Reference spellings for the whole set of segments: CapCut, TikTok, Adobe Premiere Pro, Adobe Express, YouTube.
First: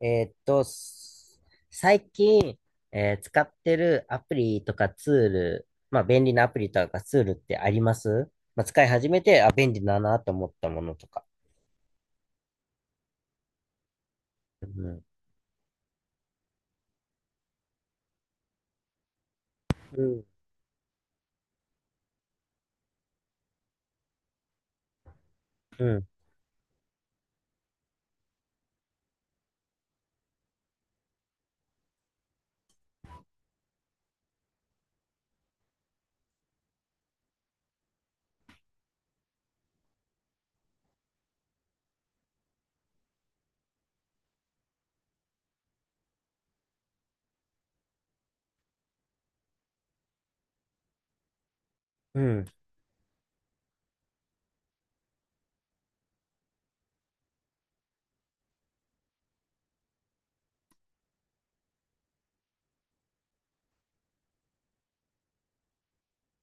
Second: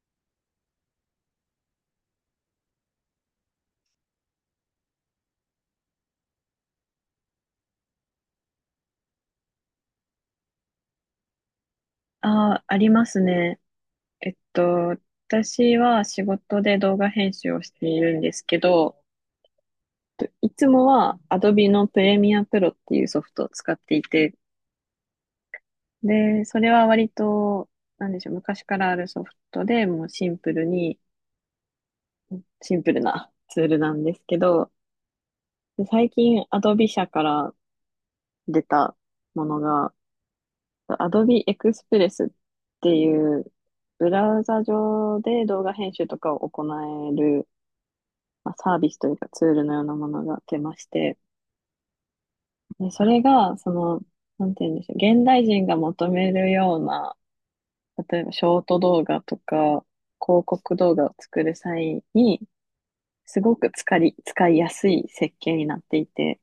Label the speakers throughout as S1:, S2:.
S1: えーっと、す最近、使ってるアプリとかツール、まあ便利なアプリとかツールってあります？まあ使い始めて、あ、便利だなと思ったものとか。
S2: ああ、ありますね。えっと、
S1: うん。
S2: 私は仕事で動画編集をしているんですけど、
S1: うん。
S2: いつもは Adobe のプレミアプロっていうソフトを使っていて、
S1: うん。
S2: で、それは割と、なんでしょう、昔からあるソフトでもうシンプルな ツールなんですけど、で、最近 Adobe 社から出たものが、Adobe Express っていうブラウザ上で動画編集とかを行える、まあ、サービスというかツールのようなものが出まして、
S1: うん。
S2: で、それが、その、なんて言うんでしょう、現代人が求めるような、例えばショート動画とか、広告動画を作る際に、すごく使いやすい設計になっていて、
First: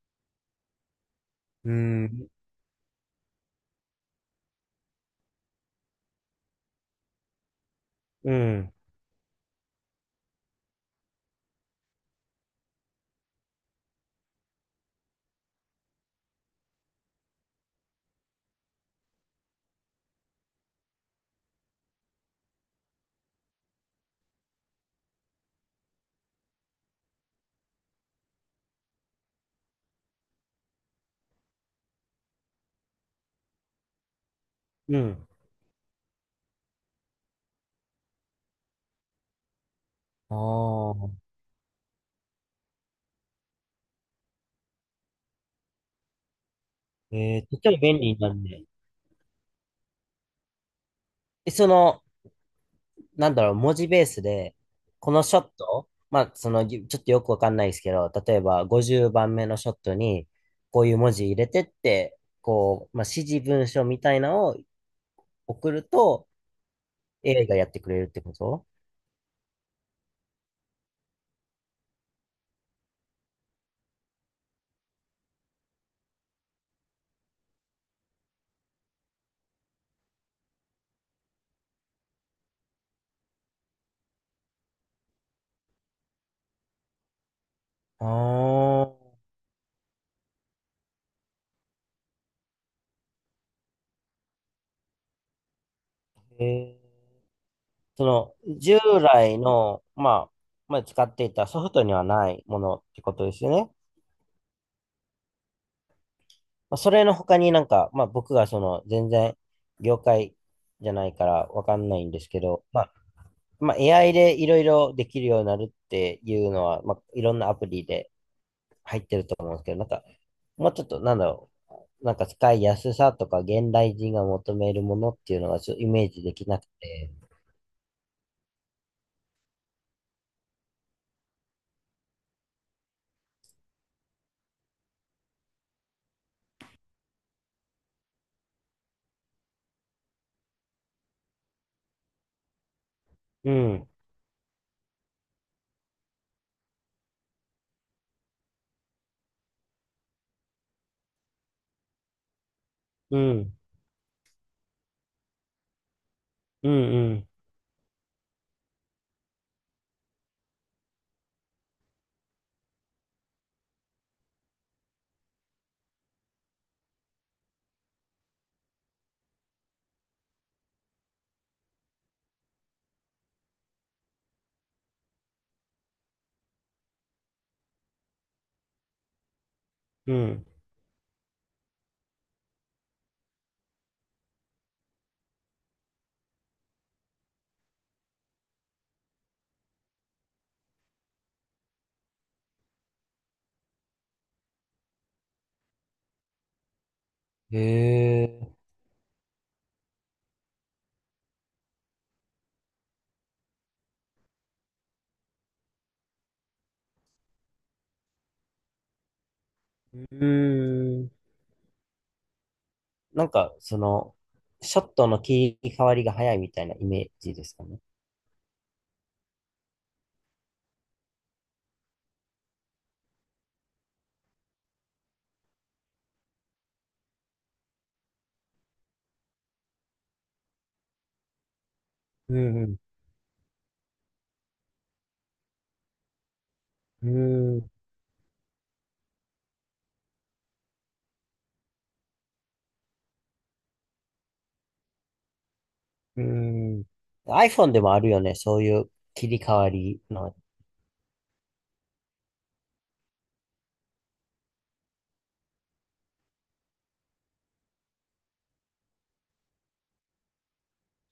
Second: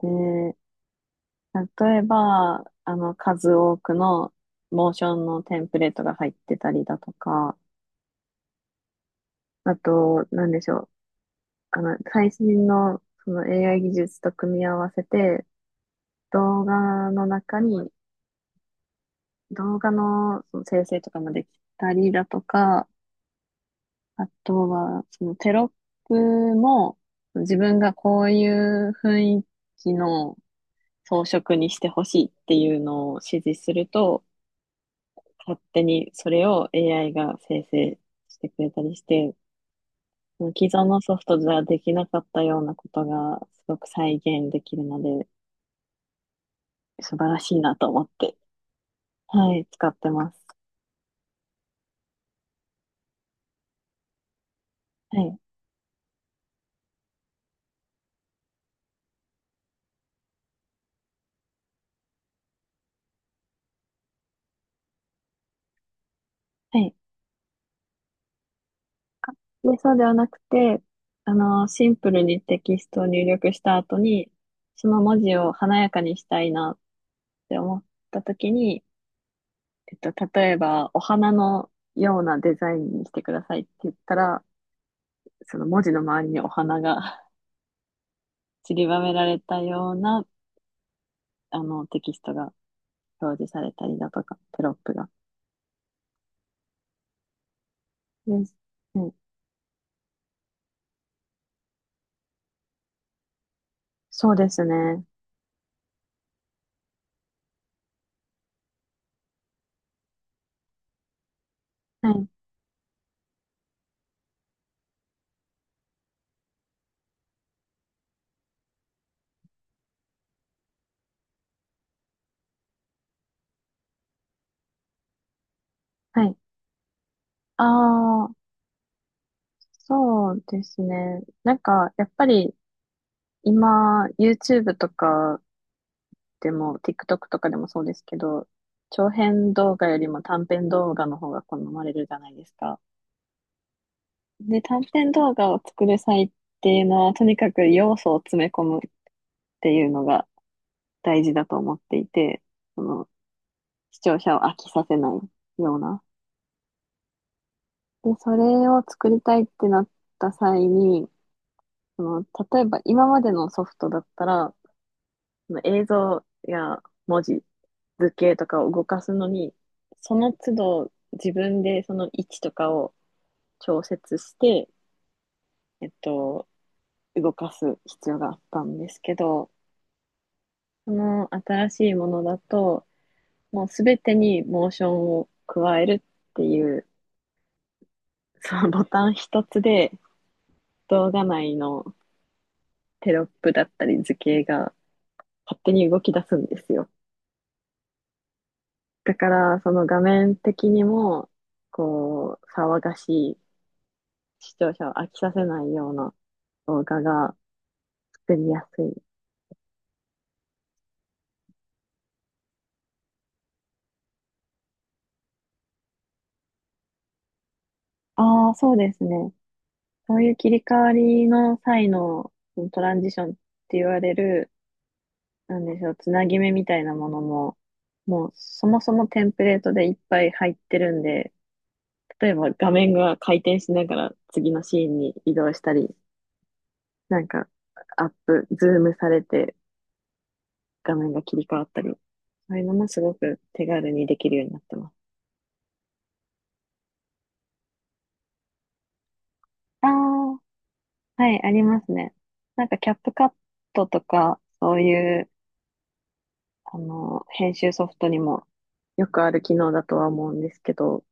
S2: で、
S1: う
S2: 例え
S1: ん。
S2: ば、数多くのモーションのテンプレートが入ってたりだとか、
S1: うん。
S2: あと、なんでしょう、最新のその AI 技術と組み合わせて、動画の中に、動画のその生成とかもできたりだとか、あとは、そのテロップも、自分がこういう雰囲気の装飾にしてほしいっていうのを指示すると、
S1: うん。
S2: 勝手にそれを AI が生成してくれたりして、
S1: あ
S2: 既存
S1: あ
S2: のソ
S1: ー。
S2: フトじゃできなかったようなことがすごく再現できるので、素晴らしい
S1: て
S2: な
S1: も
S2: と
S1: 便
S2: 思っ
S1: 利な
S2: て、
S1: んで。
S2: はい、使ってます。
S1: その、なんだろう、文字ベースで、こ
S2: は
S1: のシ
S2: い。
S1: ョット、まあ、その、ちょっとよくわかんないですけど、例えば50番目のショットに、こういう文字入れてって、こう、まあ、指示文書みたいなのを送ると、
S2: はい。
S1: AI がやってくれるってこと？
S2: で、そうではなくて、シンプルにテキストを入力した後に、その文字を華やかにしたいなって思った時に、えっと、例えば、お花のようなデザインにしてくださいって言ったら、その文字の周りにお花が
S1: あ
S2: 散りばめ
S1: あ
S2: られたような、テキストが表示されたりだとか、テロップが。
S1: ー。えその、
S2: です。
S1: 従
S2: はい。
S1: 来の、まあ、使っていたソフトにはないものってことですよね。
S2: そうですね。
S1: まあ、それの他になんか、まあ、僕がその、全然、業界じゃないからわかんない
S2: は
S1: んで
S2: い。
S1: すけど、まあ、AI でいろいろできるようになるっていうのは、まあ、いろんなアプリで入ってると思うんですけど、なんか、もうちょっと、なんだろう、なんか使いやすさとか、現代人が求めるものっていうのがちょっとイメージ
S2: は
S1: で
S2: い。
S1: きなくて。
S2: ああ、そうですね。なんか、やっぱり、今、YouTube とかでも、TikTok とかでもそうですけど、長編動画よりも短編動画の方が好まれるじゃないですか。
S1: うん、
S2: で、短編動画を作る際っていうのは、とにかく要素を詰め込むっていうのが大事だと思っていて、その、
S1: うん、
S2: 視聴者を飽きさせないような。
S1: うん、うん、
S2: で、それを作りたいってなった際に、その、例えば今までのソフトだったら、その映像や文字、図形とかを動かすのに、その都度自分でその位置とかを調節して、えっと、動かす必要があったんですけど、
S1: うん。
S2: その新しいものだと、もうすべてにモーションを加えるっていう、そのボタン一つで動画内のテロップだったり図形が勝手に動き出すんですよ。
S1: へえ。
S2: だから、その画面的にも、こう、騒がしい視聴者を飽きさせないような動画が作りやすい。
S1: うーん。なんか、その、ショットの切り替わりが早いみたいなイメージですかね。
S2: ああ、そうですね。そういう切り替わりの際のトランジションって言われる、なんでしょう、つなぎ目みたいなものも、もうそもそもテンプレートでいっぱい入ってるんで、例え
S1: う
S2: ば
S1: ん、う
S2: 画
S1: ん、
S2: 面が回転しながら次のシーンに移動したり、なんかアップ、ズームされて画面が切り替わったり、そういうのもすごく手軽にできるようになってます。
S1: うん、うん。iPhone でもあるよね、そういう切り替わ
S2: ああ、
S1: りの。
S2: はい、ありますね。なんか、キャップカットとか、そういう、編集ソフトにもよくある機能だとは思うんですけど、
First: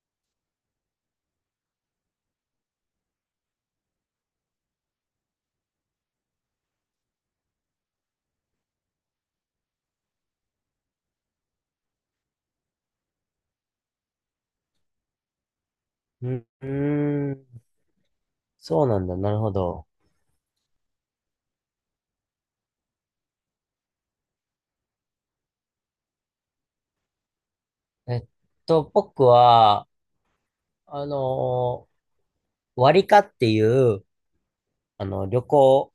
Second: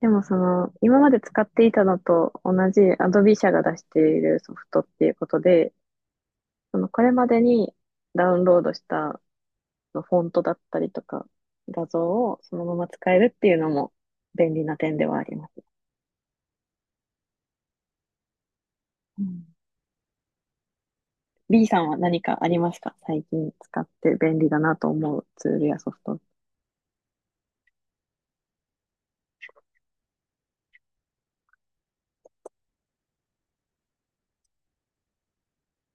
S2: でもその、今まで使っていたのと同じ Adobe 社が出しているソフトっていうことで、その、これまでにダウンロードしたフォントだったりとか、画像をそのまま使えるっていうのも便利な点ではあります。
S1: うーん。そうなんだ。
S2: う
S1: なる
S2: ん。
S1: ほど。
S2: B さんは何かありますか、最近使って便利だなと思うツールやソフト？
S1: えっ僕は、あの割りかっていう、あの、旅行、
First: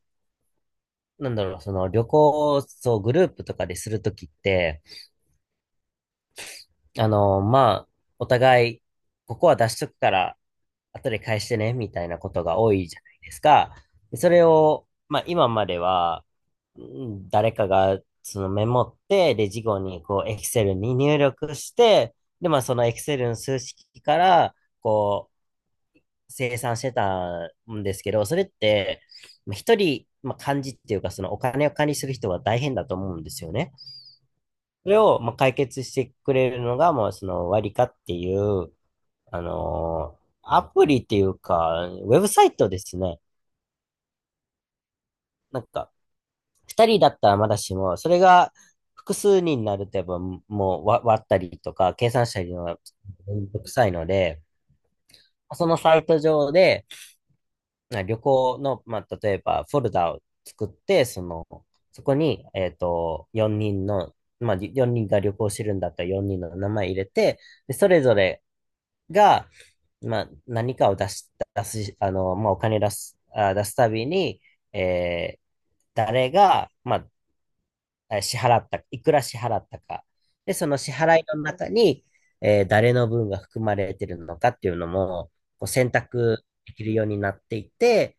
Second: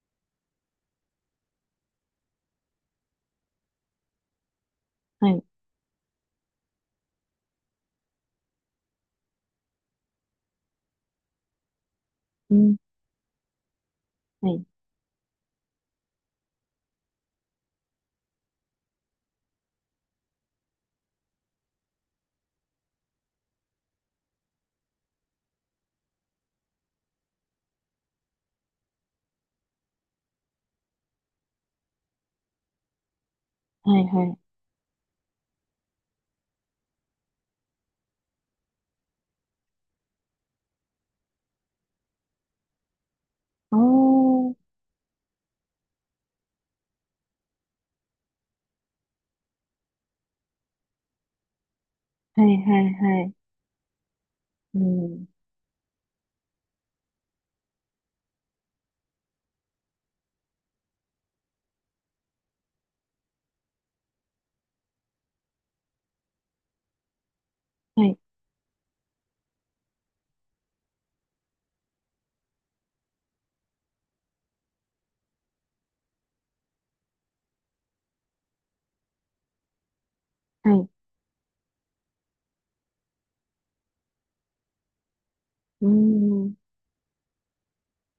S1: なんだろう、その旅行をそうグループとかでするときって、
S2: はい。
S1: あのまあ、お互い、ここは出しとくから、後で返してね、みたいなこと
S2: う
S1: が多
S2: ん。
S1: いじゃないですか。でそれ
S2: はい。
S1: を、まあ今までは、う誰かがそのメモって、で、事後にこう、エクセルに入力して、で、まあそのエクセルの数式から、こう、生産してたんですけど、それって、まあ一人、まあ、幹事っていうか、そのお金を管理する人が大変だと思うんですよね。
S2: はい、はい。
S1: それを、まあ、解決してくれるのが、もうその割りかっていう、アプリっていうか、ウェブサイトですね。
S2: おー。
S1: なんか、二人だったらまだしも、それが複数人になると、やっぱもう割ったりとか、計算し
S2: は
S1: た
S2: い、
S1: りの
S2: は
S1: が
S2: い、はい。
S1: めんどくさいので、
S2: うん。
S1: そのサイト上で、旅行の、まあ、例えばフォルダを作って、その、そこに、4人の、まあ、4人が旅行してるんだったら4人の名前入れて、で、それ
S2: は
S1: ぞ
S2: い、
S1: れが、まあ、何かを出す、あの、まあ、お金出す、あ、出すたびに、えー誰が、まあ、支払った、いくら支払ったか。で、そ
S2: は
S1: の
S2: い。
S1: 支払いの中に、誰の分が含まれてるのかっていうのも、こう
S2: う
S1: 選択
S2: ん。
S1: できるようになっていて、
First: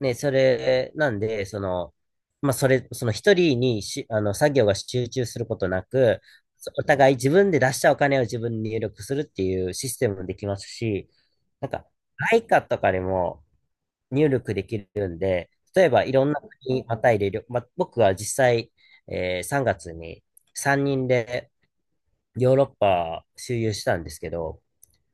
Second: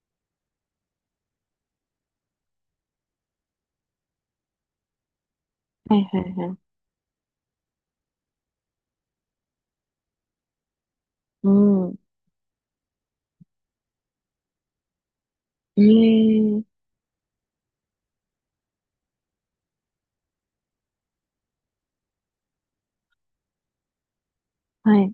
S1: ね、それ、なんで、その、まあ、それ、その一人にし、あの、作業が集中することな
S2: はい、は
S1: く、
S2: い、はい。
S1: お互い自分で出したお金を自分に入力するっていうシステムもできますし、
S2: う
S1: なんか、
S2: ん。
S1: イカとかでも入力できるんで、
S2: え
S1: 例えばいろんな
S2: え
S1: 国
S2: ー、
S1: にまたいでま、僕は実際、3月に3人でヨーロッパ周遊したんですけど、
S2: はい、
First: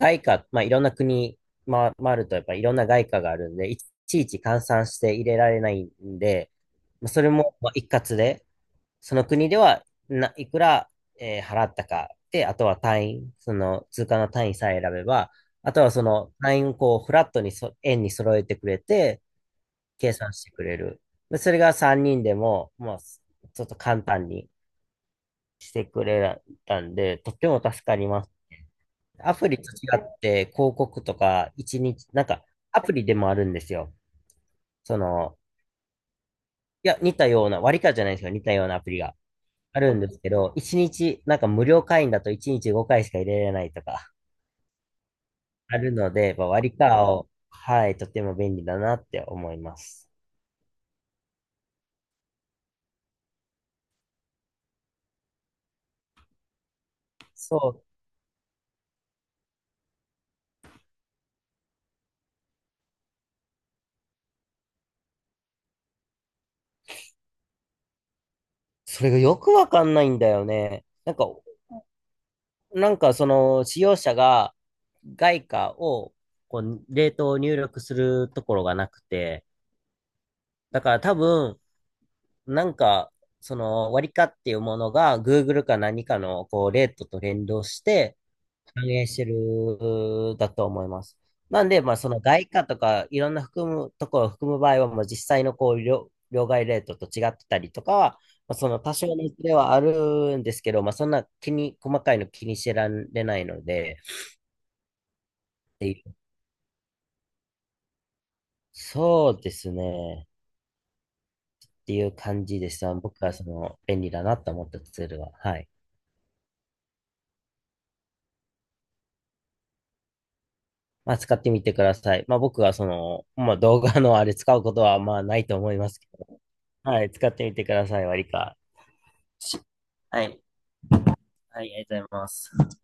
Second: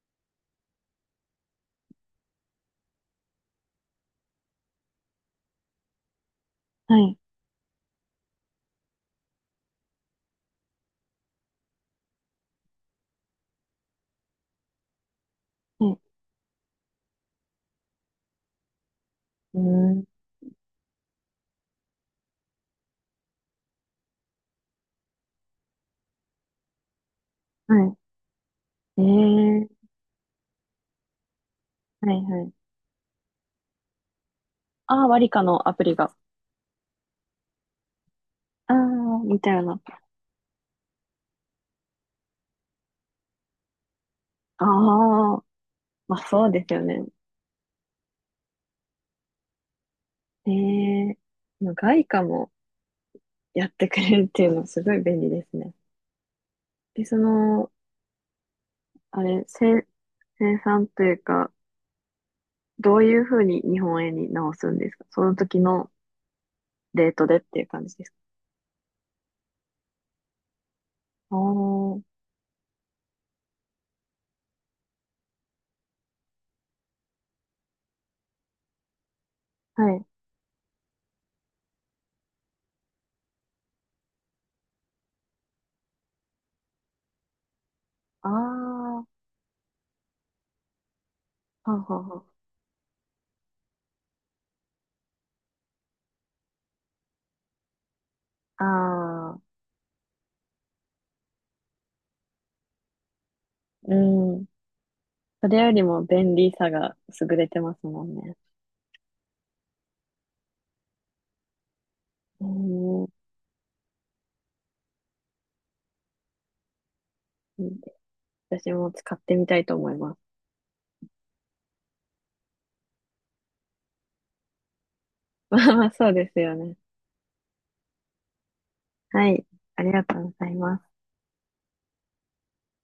S1: 外貨、まあ、いろんな国回ると、やっぱいろんな外貨があるんで、いちいち換算して入れられないんで、
S2: は
S1: まあ
S2: い、
S1: それもまあ一括で、その国ではいくら、払ったか、で、あとは単位、その通貨の単位さえ選べば、あと
S2: は
S1: は
S2: い。
S1: その単位をこうフラットに円に揃えてくれて、
S2: うん。
S1: 計算してくれる。でそれが3人でも、まあ、ちょっと簡単にしてくれたんで、とっても
S2: は
S1: 助かります。
S2: い。ええ
S1: アプリと
S2: ー、
S1: 違って広告とか一日、
S2: はい、
S1: なん
S2: は
S1: か
S2: い。
S1: アプリでもあるんですよ。そ
S2: ああ、ワリ
S1: の、
S2: カのアプリが。
S1: いや、似たような、割り勘じゃないんですよ。似たよう
S2: あ
S1: なアプリが
S2: あ、みたいな。
S1: あるんですけど、一日、なんか無料会員だと一日5回しか入れられないとか
S2: ああ、
S1: あるの
S2: まあ
S1: で、ま
S2: そ
S1: あ、
S2: うで
S1: 割
S2: す
S1: り
S2: よ
S1: 勘
S2: ね。
S1: を、はい、とても便利だなって思います。
S2: ええー、外貨もやってくれるっていうのはすごい便利ですね。で、そ
S1: そ
S2: の、
S1: う。
S2: あれ、生産というか、どういうふうに日本円に直すんですか、その時のレートでっていう感じですか？
S1: それがよくわかんないんだよね。なんか、
S2: あー、
S1: その使用者が外貨をこうレートを入力するところがなくて、
S2: はい。
S1: だから多分、なんか、その割り価っていうものが Google か何かのこうレートと連動して
S2: ああ、
S1: 反
S2: は
S1: 映してるだと思います。なん
S2: あ
S1: で、まあその
S2: は
S1: 外貨とかいろんな含むところを含む場合は、まあ実際のこう両替レートと違ってたりとかは、まあ、
S2: あ
S1: その多少の
S2: はあ。あ
S1: ズ
S2: あ、
S1: レはあるんですけど、まあそんな細かいの気にしてられないので、
S2: うん。それよ
S1: っ
S2: り
S1: てい
S2: も
S1: う
S2: 便利さが優れてますもんね。
S1: そうですね。っていう
S2: う
S1: 感じでした。
S2: ん。
S1: 僕はその便利だなと思ったツールは。はい。
S2: 私も使ってみたいと思います。
S1: まあ、使ってみてください。まあ、僕はその、まあ、動画のあれ使うことはまあない と
S2: ま
S1: 思
S2: あ
S1: い
S2: ま
S1: ま
S2: あ、
S1: すけ
S2: そうです
S1: ど、
S2: よね。
S1: はい、使ってみてください、割か。
S2: はい。ありがと
S1: は
S2: うご
S1: い、
S2: ざいます。
S1: はい、ありがとうございます。